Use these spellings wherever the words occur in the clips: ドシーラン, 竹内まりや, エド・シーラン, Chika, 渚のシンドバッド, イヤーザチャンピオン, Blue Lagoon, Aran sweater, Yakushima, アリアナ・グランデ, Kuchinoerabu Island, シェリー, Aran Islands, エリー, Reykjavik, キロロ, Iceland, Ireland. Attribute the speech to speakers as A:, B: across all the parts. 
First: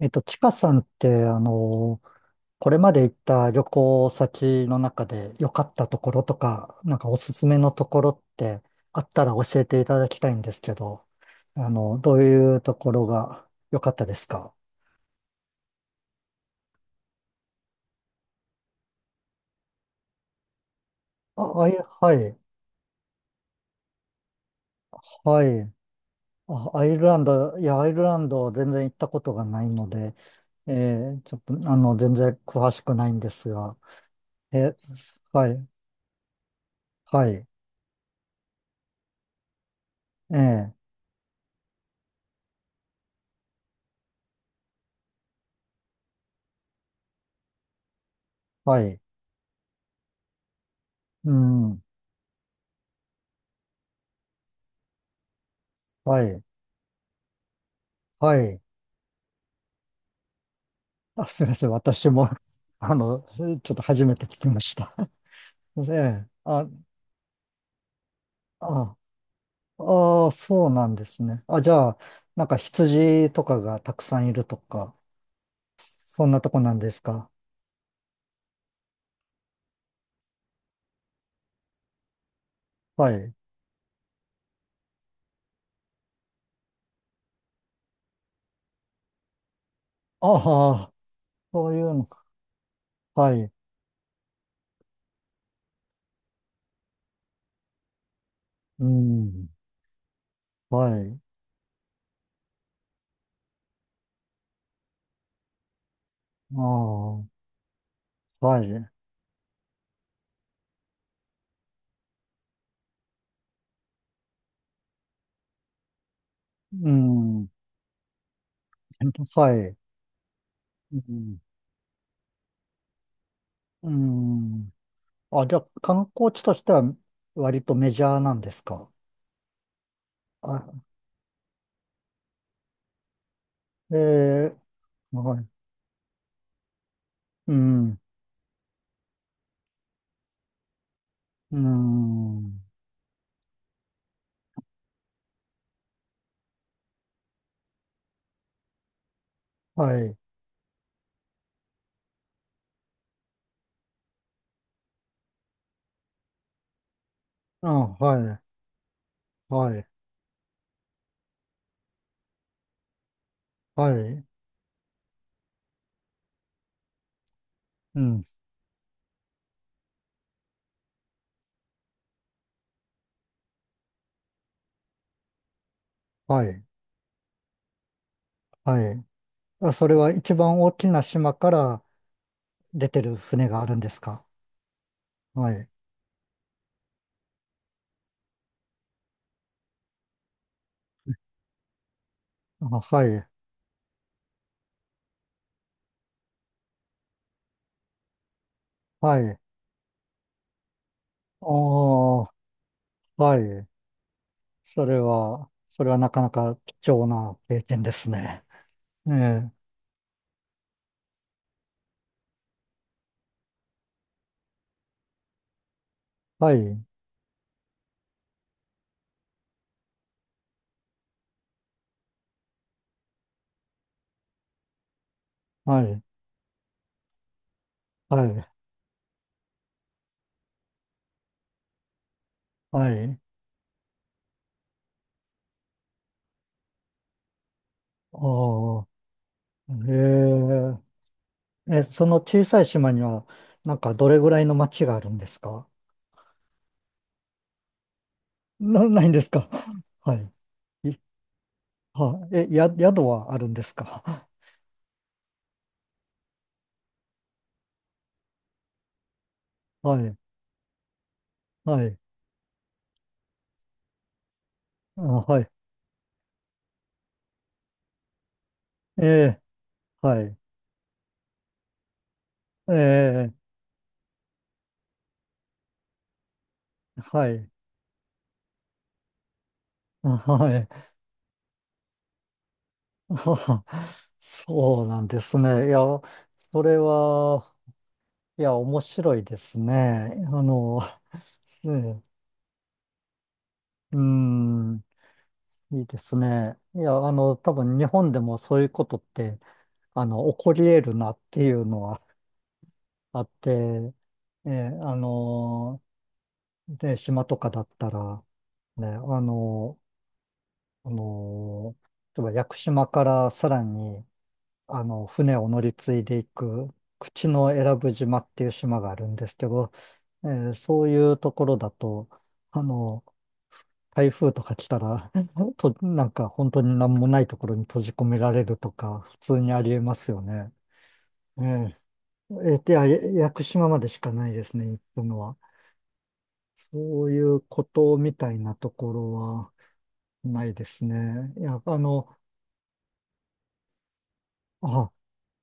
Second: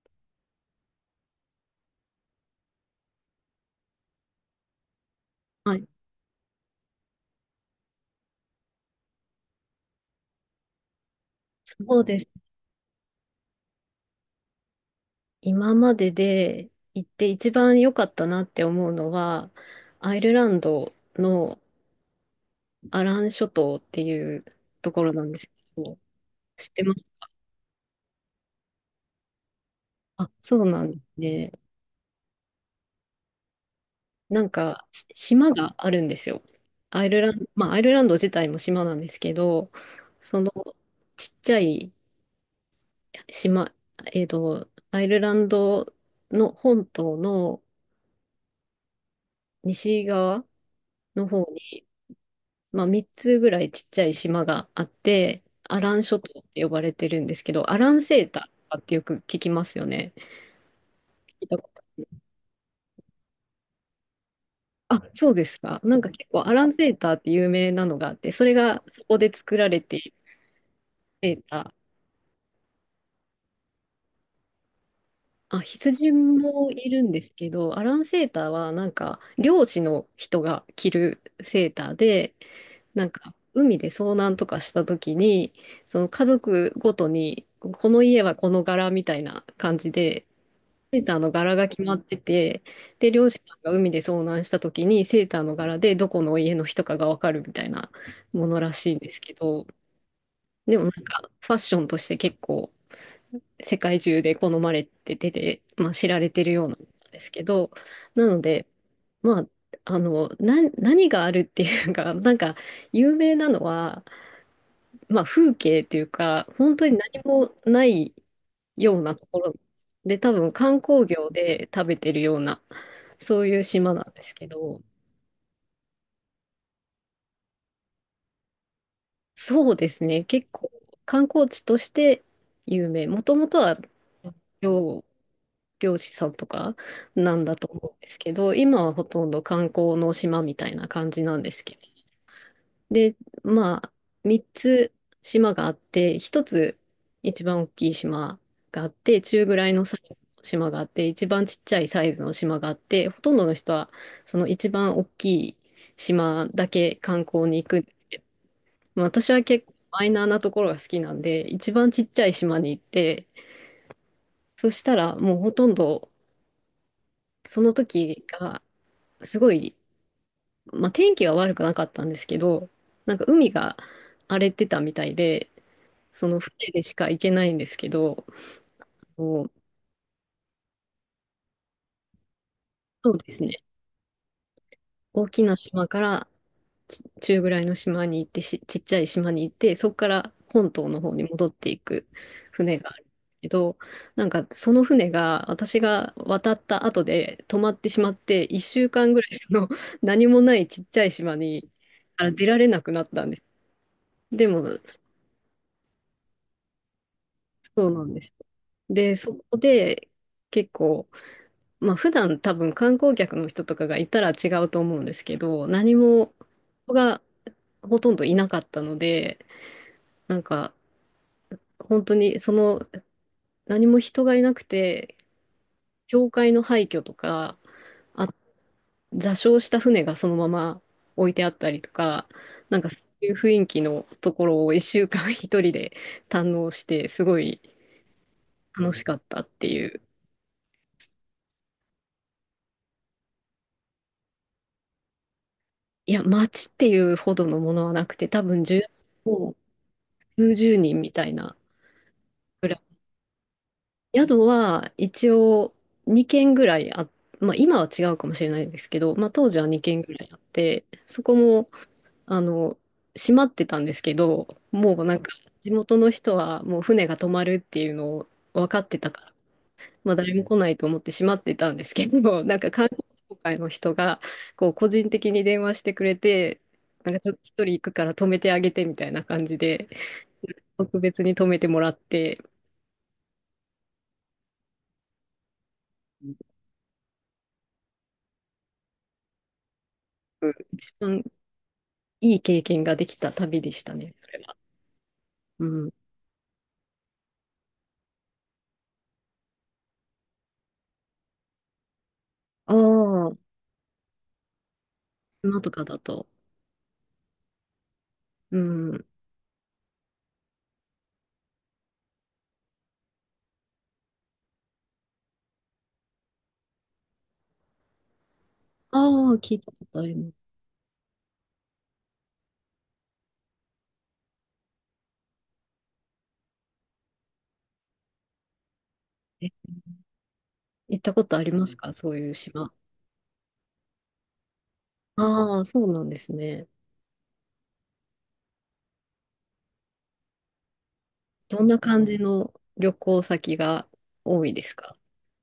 A: ちかさんって、これまで行った旅行先の中で良かっ
B: はい、
A: たところとか、なんかおすすめのところってあったら教えていただきたいんですけど、
B: そう
A: ど
B: で
A: う
B: す。
A: いうところが良かったですか？
B: 今までで行って一番良かったなって思うのは、アイルランドの
A: あ、はい、
B: アラン諸島っていうところなんで
A: は
B: す
A: い。
B: けど、知っ
A: あ、
B: て
A: アイ
B: ま
A: ル
B: す
A: ラン
B: か？
A: ド、いや、アイルランド全然行ったことがないので、
B: そう
A: え
B: なんです
A: ちょっ
B: ね。
A: と、全然詳しくないんですが、
B: なん
A: え、
B: か、
A: は
B: 島
A: い、
B: があるんですよ。アイル
A: は
B: ランド、
A: い、
B: まあ、アイルランド自体も島なんですけど、
A: え
B: その
A: ー
B: ちっちゃい島、アイルランドの本島の
A: はい、
B: 西側の
A: う
B: 方に、
A: ん、
B: まあ、3つぐらいちっちゃい島があって、アラン諸
A: は
B: 島っ
A: い、
B: て呼ばれてるんですけど、アランセータ
A: は
B: ー
A: い。
B: とかってよく聞きますよね。
A: あ、す
B: 聞い
A: みま
B: た
A: せ
B: こ
A: ん。
B: と
A: 私も、あの、ちょっと初めて聞きました。
B: あ、そうです か。なんか
A: え
B: 結
A: え、
B: 構アラ
A: あ、
B: ンセーターって有名なのがあって、それが
A: あ、
B: そこで作られている
A: ああ、そうなんです
B: セー
A: ね。
B: タ
A: あ、じゃ
B: ー。
A: あ、なんか羊とかがたくさんいるとか、
B: あ、羊
A: そんなとこ
B: も
A: なん
B: い
A: で
B: る
A: す
B: んで
A: か？
B: すけど、アランセーターはなんか漁師の人が着るセーターで、なん
A: はい。
B: か海で遭難とかした時に、その家族ごとに、この家はこの柄みたいな感じで、
A: ああ、
B: セーターの柄が
A: そう
B: 決
A: い
B: ま
A: う
B: っ
A: の
B: て
A: か。
B: て、で、漁
A: は
B: 師
A: い。
B: さんが海で遭難した時にセーターの柄でどこの家の人かがわかるみたいなものら
A: う
B: しいんですけ
A: ん。
B: ど、でもな
A: は
B: ん
A: い。
B: かファッションとして結構世界中で好まれてて、まあ、知られてる
A: あ
B: ようなんで
A: あ、
B: すけど、なの
A: は
B: で、
A: い。
B: まあ、何があるっていうか、なんか有名なのは、まあ、風景っていうか、本当
A: う
B: に何
A: ん。
B: もないようなと ころ
A: はい。
B: で、多分観
A: う
B: 光業
A: ん。
B: で食べてるような、そういう
A: う
B: 島なんですけ
A: ん。
B: ど、
A: あ、じゃあ、観光地としては割とメジャーなんですか？
B: そうですね、結構
A: あ、
B: 観光地として有名。もともとは
A: ええ、
B: 漁、
A: はい。
B: 漁師さんとかなん
A: う
B: だと思う
A: ん。
B: んですけど、今はほとんど観光の島みたいな感じなんで
A: うー
B: すけど。
A: ん。
B: で、まあ、3つ島があって、1つ一番大きい島があって、中ぐらいの
A: は
B: サイズの
A: い。
B: 島があって、一番ちっちゃいサイズの島があって、ほとんどの人はその一番大きい島だけ観光に行く。
A: あ、はい。
B: まあ、私は結
A: は
B: 構
A: い。
B: マイナーなところが好きなんで、一番ちっちゃい島に行って、
A: はい。
B: そしたらもうほとんどその
A: う
B: 時
A: ん。
B: がすごい、まあ、天気は悪くなかったんですけど、なんか海が荒れてたみたいで、その
A: はい。
B: 船でしか行けないんですけど、
A: はい。
B: もう
A: あ、それは一番大きな島から出て
B: そ
A: る
B: うです
A: 船
B: ね。
A: があるんですか？
B: 大き
A: は
B: な
A: い。
B: 島から中ぐらいの島に行って、ちっちゃい島に行って、そこから本島の方に戻っていく
A: あ、
B: 船がある
A: は
B: んです
A: い。
B: けど、なんかその船が私が渡った後で止まってしまって、1週間ぐ
A: は
B: らい
A: い。
B: の 何もないちっちゃい島か
A: おー、
B: ら出られなくなったんで
A: は
B: す。
A: い。
B: でも、
A: それはなかなか貴重な経験
B: そう
A: で
B: な
A: す
B: んです。
A: ね。
B: で、そ
A: ねえ。
B: こで結構、まあ普段多分観光客の人とかがいたら違うと思うんですけど、何も
A: はい。
B: 人がほとんどいなかったので、なんか本当にその何も人がいなくて、
A: はい。
B: 教会の廃墟とか、
A: は
B: あ、
A: い。
B: 座礁した船がそのまま置いてあったりとか、なんか
A: は
B: そ
A: い。
B: ういう雰囲気のところを一週間 一人で堪能して、すごい
A: おー。
B: 楽しかったってい
A: え
B: う。
A: え。え、その小さい島には、なんかどれぐらいの町があるんですか？
B: いや、街っていうほどのものはなくて、多分
A: ないんですか？
B: もう
A: は
B: 数十
A: い。い
B: 人みたいな。
A: は、え、や、宿はあるんですか？
B: 宿 は一応2軒ぐらいまあ今は違うかもしれないですけど、まあ当時は2
A: は
B: 軒ぐ
A: い。
B: らいあって、そこも、
A: はい。
B: あの、閉まってたんですけど、も
A: あ、
B: うなんか
A: はい。
B: 地元の人はもう船が止まるっていうのを分かって
A: え
B: たから、
A: え、
B: まあ
A: は
B: 誰
A: い。
B: も来ないと思って閉まってたんですけど、なんか
A: え
B: 観光
A: え、
B: 協会の人がこう個人的に電話してくれて、なんか
A: は
B: ちょっと
A: い。
B: 一人行くから止めてあげてみたいな感じで、
A: あ、はい。
B: 特別に止めてもらって、
A: はは。そうなんですね。いや、それは、いや、面白いですね。
B: 一番
A: ええ、
B: いい経験ができた旅でした
A: う
B: ね、それは。
A: ん、
B: う
A: いい
B: ん。
A: ですね。いや、多分日本でもそういうことって、起こり得るなっていうのは
B: あ
A: あっ
B: あ、
A: て、ええ、
B: 今とかだと。
A: で、島とかだったら、
B: う
A: ね、
B: ん。
A: あの、例えば屋久島からさらに、船を乗り継いでいく、口永良部島っていう島があるんで
B: ああ、
A: すけ
B: 聞い
A: ど、
B: たことあります。
A: そういうところだと、あの、台風とか来たら、なんか本当に何もないところに閉じ込められるとか、普通
B: え、
A: にありえますよね。
B: 行ったことあ
A: え
B: りますかそういう
A: え
B: 島？
A: で、屋久島までしかないですね、行くのは。
B: ああ、そうなんですね。
A: そういうことみたいなところは、ないですね。い
B: ど
A: や、
B: んな感じの旅行先が多いです
A: あ、
B: か？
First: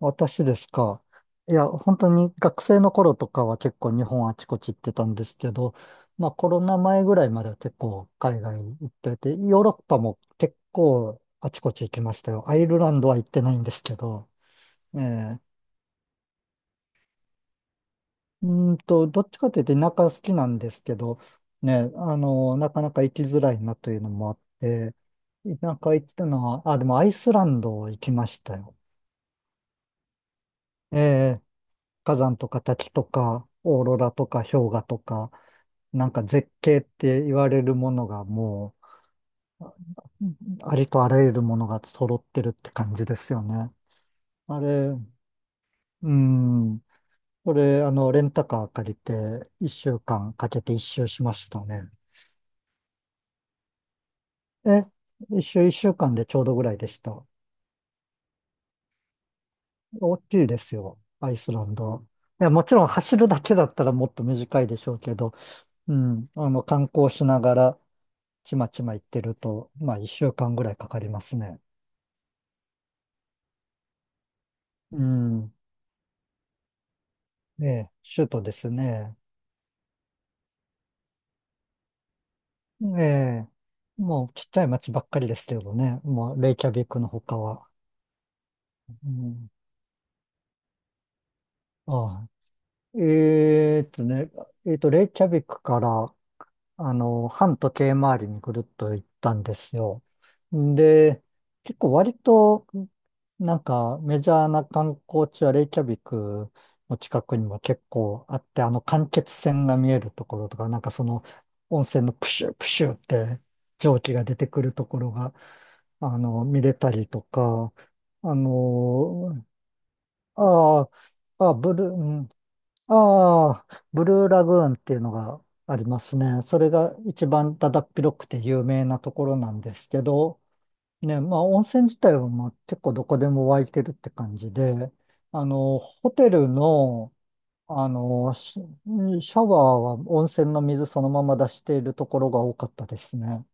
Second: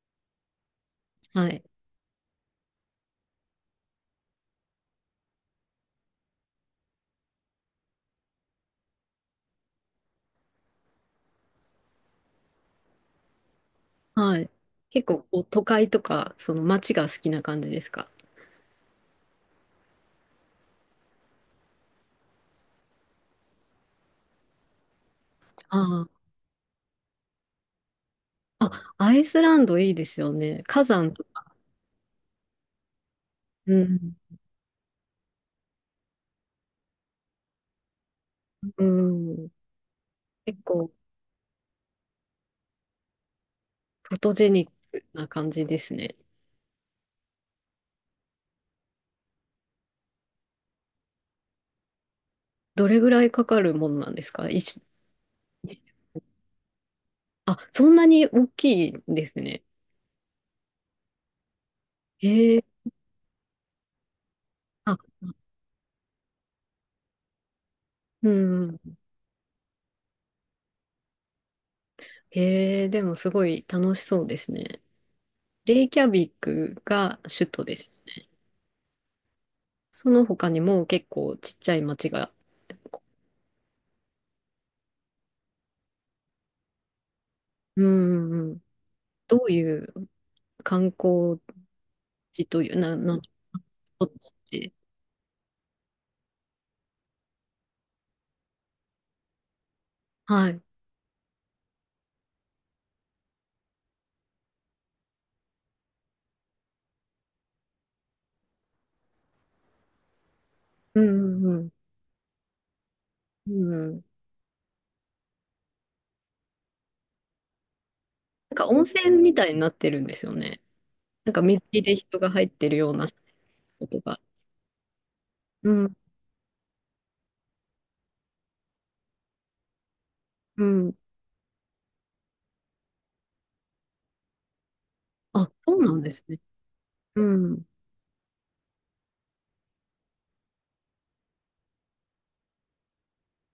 A: 私ですか？
B: は
A: い
B: い。
A: や、本当に学生の頃とかは結構日本あちこち行ってたんですけど、まあコロナ前ぐらいまでは結構海外に行ってて、ヨーロッパも結構あちこち行きましたよ。アイルランドは行ってないんですけど、
B: はい。
A: え
B: 結構こう
A: え、
B: 都会とか、その街が好きな感じですか？
A: うどっちかというと田舎好きなんですけど、ね、なかなか行きづらいなというのもあって、田舎行
B: あ
A: ったのは、あ、でもアイスランド行きました
B: あ。
A: よ。
B: あ、アイスランドいいですよね。火
A: え
B: 山と
A: え、
B: か。
A: 火山とか滝とか、
B: う
A: オーロラ
B: ん。
A: とか氷河とか、なんか絶景って言われるものがも
B: うん。
A: う、うん、
B: 結
A: あり
B: 構
A: とあらゆるものが揃ってるって感じですよね。
B: フォトジェ
A: あ
B: ニッ
A: れ、
B: クな感じです
A: う
B: ね。
A: ん。これ、レンタカー借りて、一週間かけて一周しましたね。
B: どれぐらいかかるものなんですか一緒？
A: え、一周一週間でちょうどぐらいでした。
B: あ、そんなに大きいんですね。
A: 大きいですよ、アイスランド。いや、
B: へえ、
A: もちろん走るだけだったらもっと短いでしょ
B: あ、
A: うけど、うん、観光しながら、
B: う
A: ちま
B: ん。
A: ちま行ってると、まあ、一週間ぐらいかかりますね。
B: へえ、でもすごい楽しそうですね。
A: うん。
B: レイキャビックが首都
A: え
B: で
A: え、
B: す
A: 首
B: ね。
A: 都ですね。
B: その他にも結構ちっちゃい町が、
A: ええ、もうちっちゃい町ばっかりですけどね。もう、レイキャビックの他は。
B: うん、うんうん、
A: う
B: ど
A: ん、
B: ういう観光
A: ああ、
B: 地という、な、な、
A: えーっと
B: とっ
A: ね、え
B: て、
A: ーっと、レイキャビックから、反時計回りにぐるっと行ったんですよ。
B: はい。
A: で、結構割と、なんかメジャーな観光地はレイキャビクの近くにも結構あって、間欠泉が見えるところとか、なんか
B: う
A: その
B: ん、うん、
A: 温泉のプシュプシュって
B: うん。う
A: 蒸
B: ん、
A: 気が出てくるところが、見れたりとか、あ
B: なんか温泉み
A: の、
B: たいになってるんですよね。
A: あ
B: なんか
A: あ、あ
B: 水
A: ブ
B: 着
A: ルー、
B: で
A: う
B: 人
A: ん、
B: が入ってるような
A: ああ、
B: こと
A: ブ
B: が。
A: ルーラグーンっていうのが
B: う
A: あり
B: ん
A: ますね。それが一番だだっ広くて有名なところなんですけど、
B: うん。
A: ね、まあ温泉自体はまあ結構どこでも湧いてるって感じで、
B: あ、そうなんで
A: ホ
B: す
A: テ
B: ね。
A: ルの、
B: うん。
A: シシャワーは温泉の水そのまま出しているところが多かったですね。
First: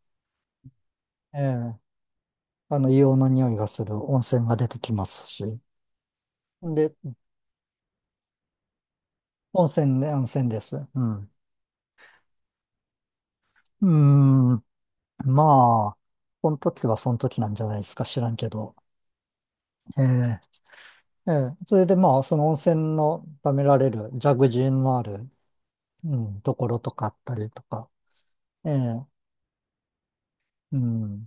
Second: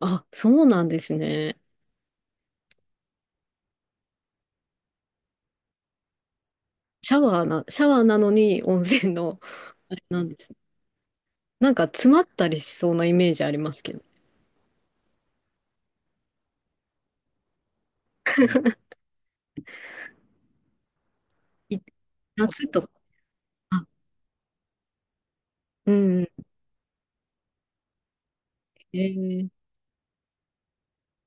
B: あ、そうなんです
A: ええ、
B: ね。
A: 硫黄の匂いがする温泉が出てきますし。で、
B: シャワーなのに温泉の、
A: 温
B: あ
A: 泉
B: れ
A: ね、
B: な
A: 温
B: んで
A: 泉
B: す。
A: です。うん。
B: なんか詰まったりしそうなイメージあります
A: ー
B: けど。
A: んまあ、その時はその時なんじゃないですか、知らんけど。ええええ、そ
B: い
A: れでまあ、その温
B: 夏とか。
A: 泉のためら
B: あ、
A: れる、ジャグジーのある、
B: う
A: う
B: ん。
A: ん、ところとかあったりとか。ええ、
B: えー
A: うん。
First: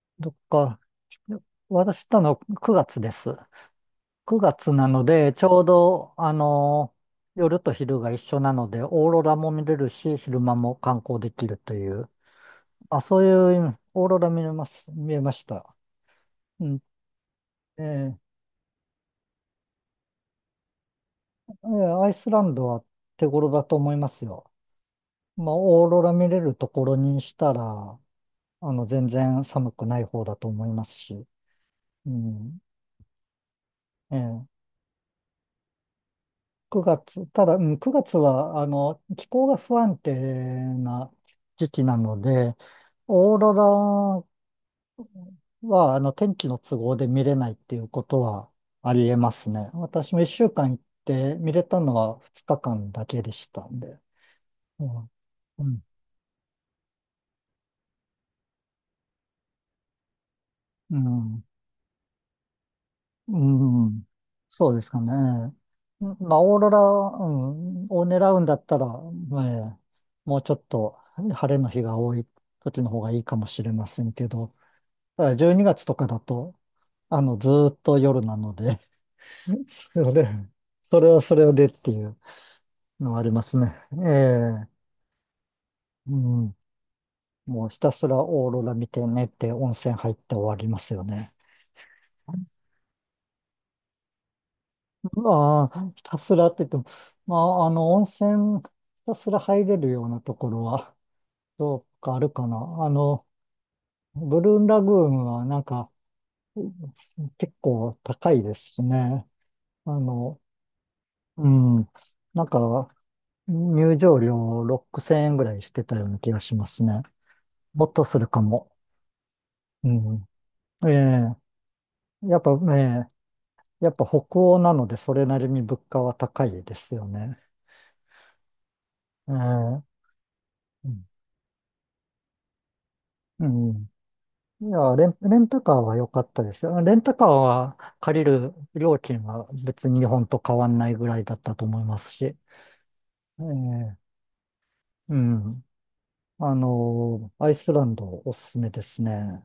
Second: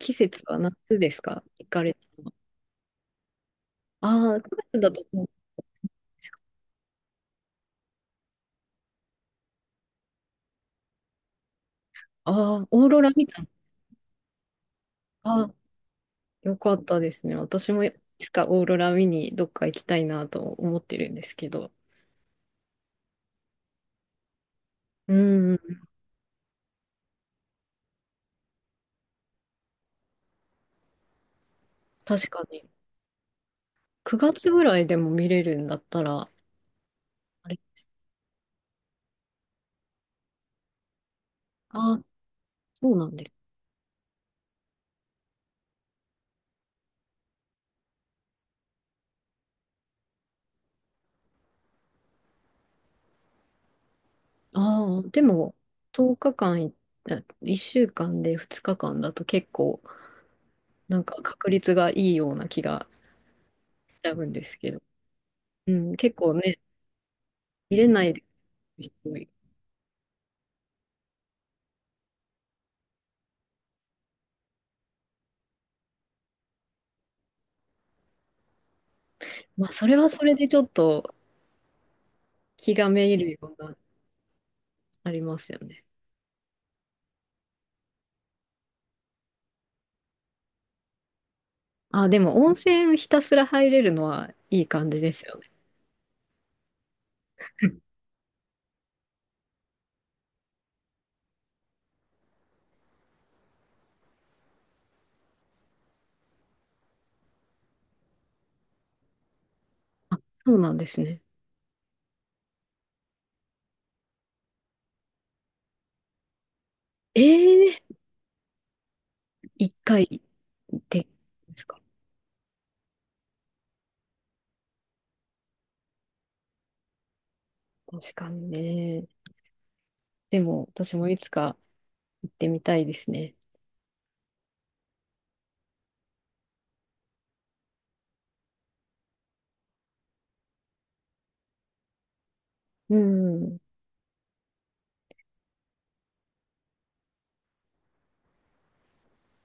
B: 季
A: どっ
B: 節は夏
A: か、
B: ですか行かれた
A: 私行った
B: のは？
A: の9月です。
B: ああ、
A: 9
B: 9
A: 月
B: 月
A: な
B: だと、
A: ので、ちょうど、夜と昼が一緒なので、オーロラも見れるし、昼間も観光できるという、
B: ああ、オーロ
A: あ、
B: ラ
A: そ
B: 見
A: う
B: たの？
A: いう、オーロラ見えます、見えま
B: あ
A: し
B: あ、
A: た。
B: よ
A: う
B: か
A: ん。
B: ったですね。私も
A: え
B: い
A: え
B: つかオーロラ見にどっか行きたいなと思ってるんですけ
A: え
B: ど。
A: え、アイスランドは手頃だと思いますよ。
B: う
A: まあ、
B: ん、
A: オーロラ見れるところにしたら、全然寒くない方だと思いますし。う
B: 確か
A: ん。
B: に。9
A: え
B: 月
A: え、
B: ぐらいでも見れるんだったら、
A: 9月、た
B: あ
A: だ、
B: れ、
A: うん、9月は、気候が不安定な時期な
B: あ、
A: ので、
B: そうなんです。
A: オーロラは、天気の都合で見れないっていうことはありえますね。私も1週間行って見れたのは2日間だけでしたんで。う
B: ああ、
A: ん。
B: でも、
A: うん。
B: 10日間い、あ1週間で2日間だと結構、
A: う
B: なんか
A: ん
B: 確率がいいような気が
A: う
B: しち
A: ん、
B: ゃうんですけ
A: そうで
B: ど。
A: すかね。
B: うん、
A: う
B: 結
A: ん、
B: 構
A: まあ、オー
B: ね、
A: ロラ、う
B: 入
A: ん、
B: れな
A: を
B: いで
A: 狙うんだったら、
B: 人もいる。
A: まあもうちょっと晴れの日が多い時の方がいいかもしれませんけど、ただ12月とかだと、ずーっと夜なので
B: まあ、そ れ
A: そ
B: はそ
A: れ、
B: れでちょっ
A: それ
B: と
A: はそれでっていう
B: 気がめ
A: の
B: い
A: はあ
B: る
A: り
B: よ
A: ま
B: う
A: すね。
B: な、
A: ええ、
B: ありますよね。
A: うん、もうひたすらオーロラ見て寝て温泉入って終わりますよね。
B: あ、でも温泉ひたすら入れるのはいい感じですよね。
A: まあ、ひたすらって言っても、まあ、温泉、ひたすら入れるようなところは、どうかあるかな。ブルーンラグーンはなんか、結構高いですしね。あ
B: あ、
A: の、
B: そうなんですね。
A: うん、なんか、入場料6000円ぐらいしてたような気がしますね。
B: え
A: もっ
B: え、
A: とするかも。
B: 1
A: う
B: 回
A: ん。え
B: でですか？
A: え、やっぱ、ええ、やっぱ北欧なので、それなりに物価は高いですよね。
B: 確かにね。
A: ええ、
B: でも、
A: う
B: 私も
A: ん。
B: いつか行ってみたいですね。
A: うん、いや、レンタカーは良かったですよ。レンタカーは借りる料金は別に日本と変わんないぐらいだったと思いますし。え
B: うん。
A: え、うん。アイスランドおすすめですね。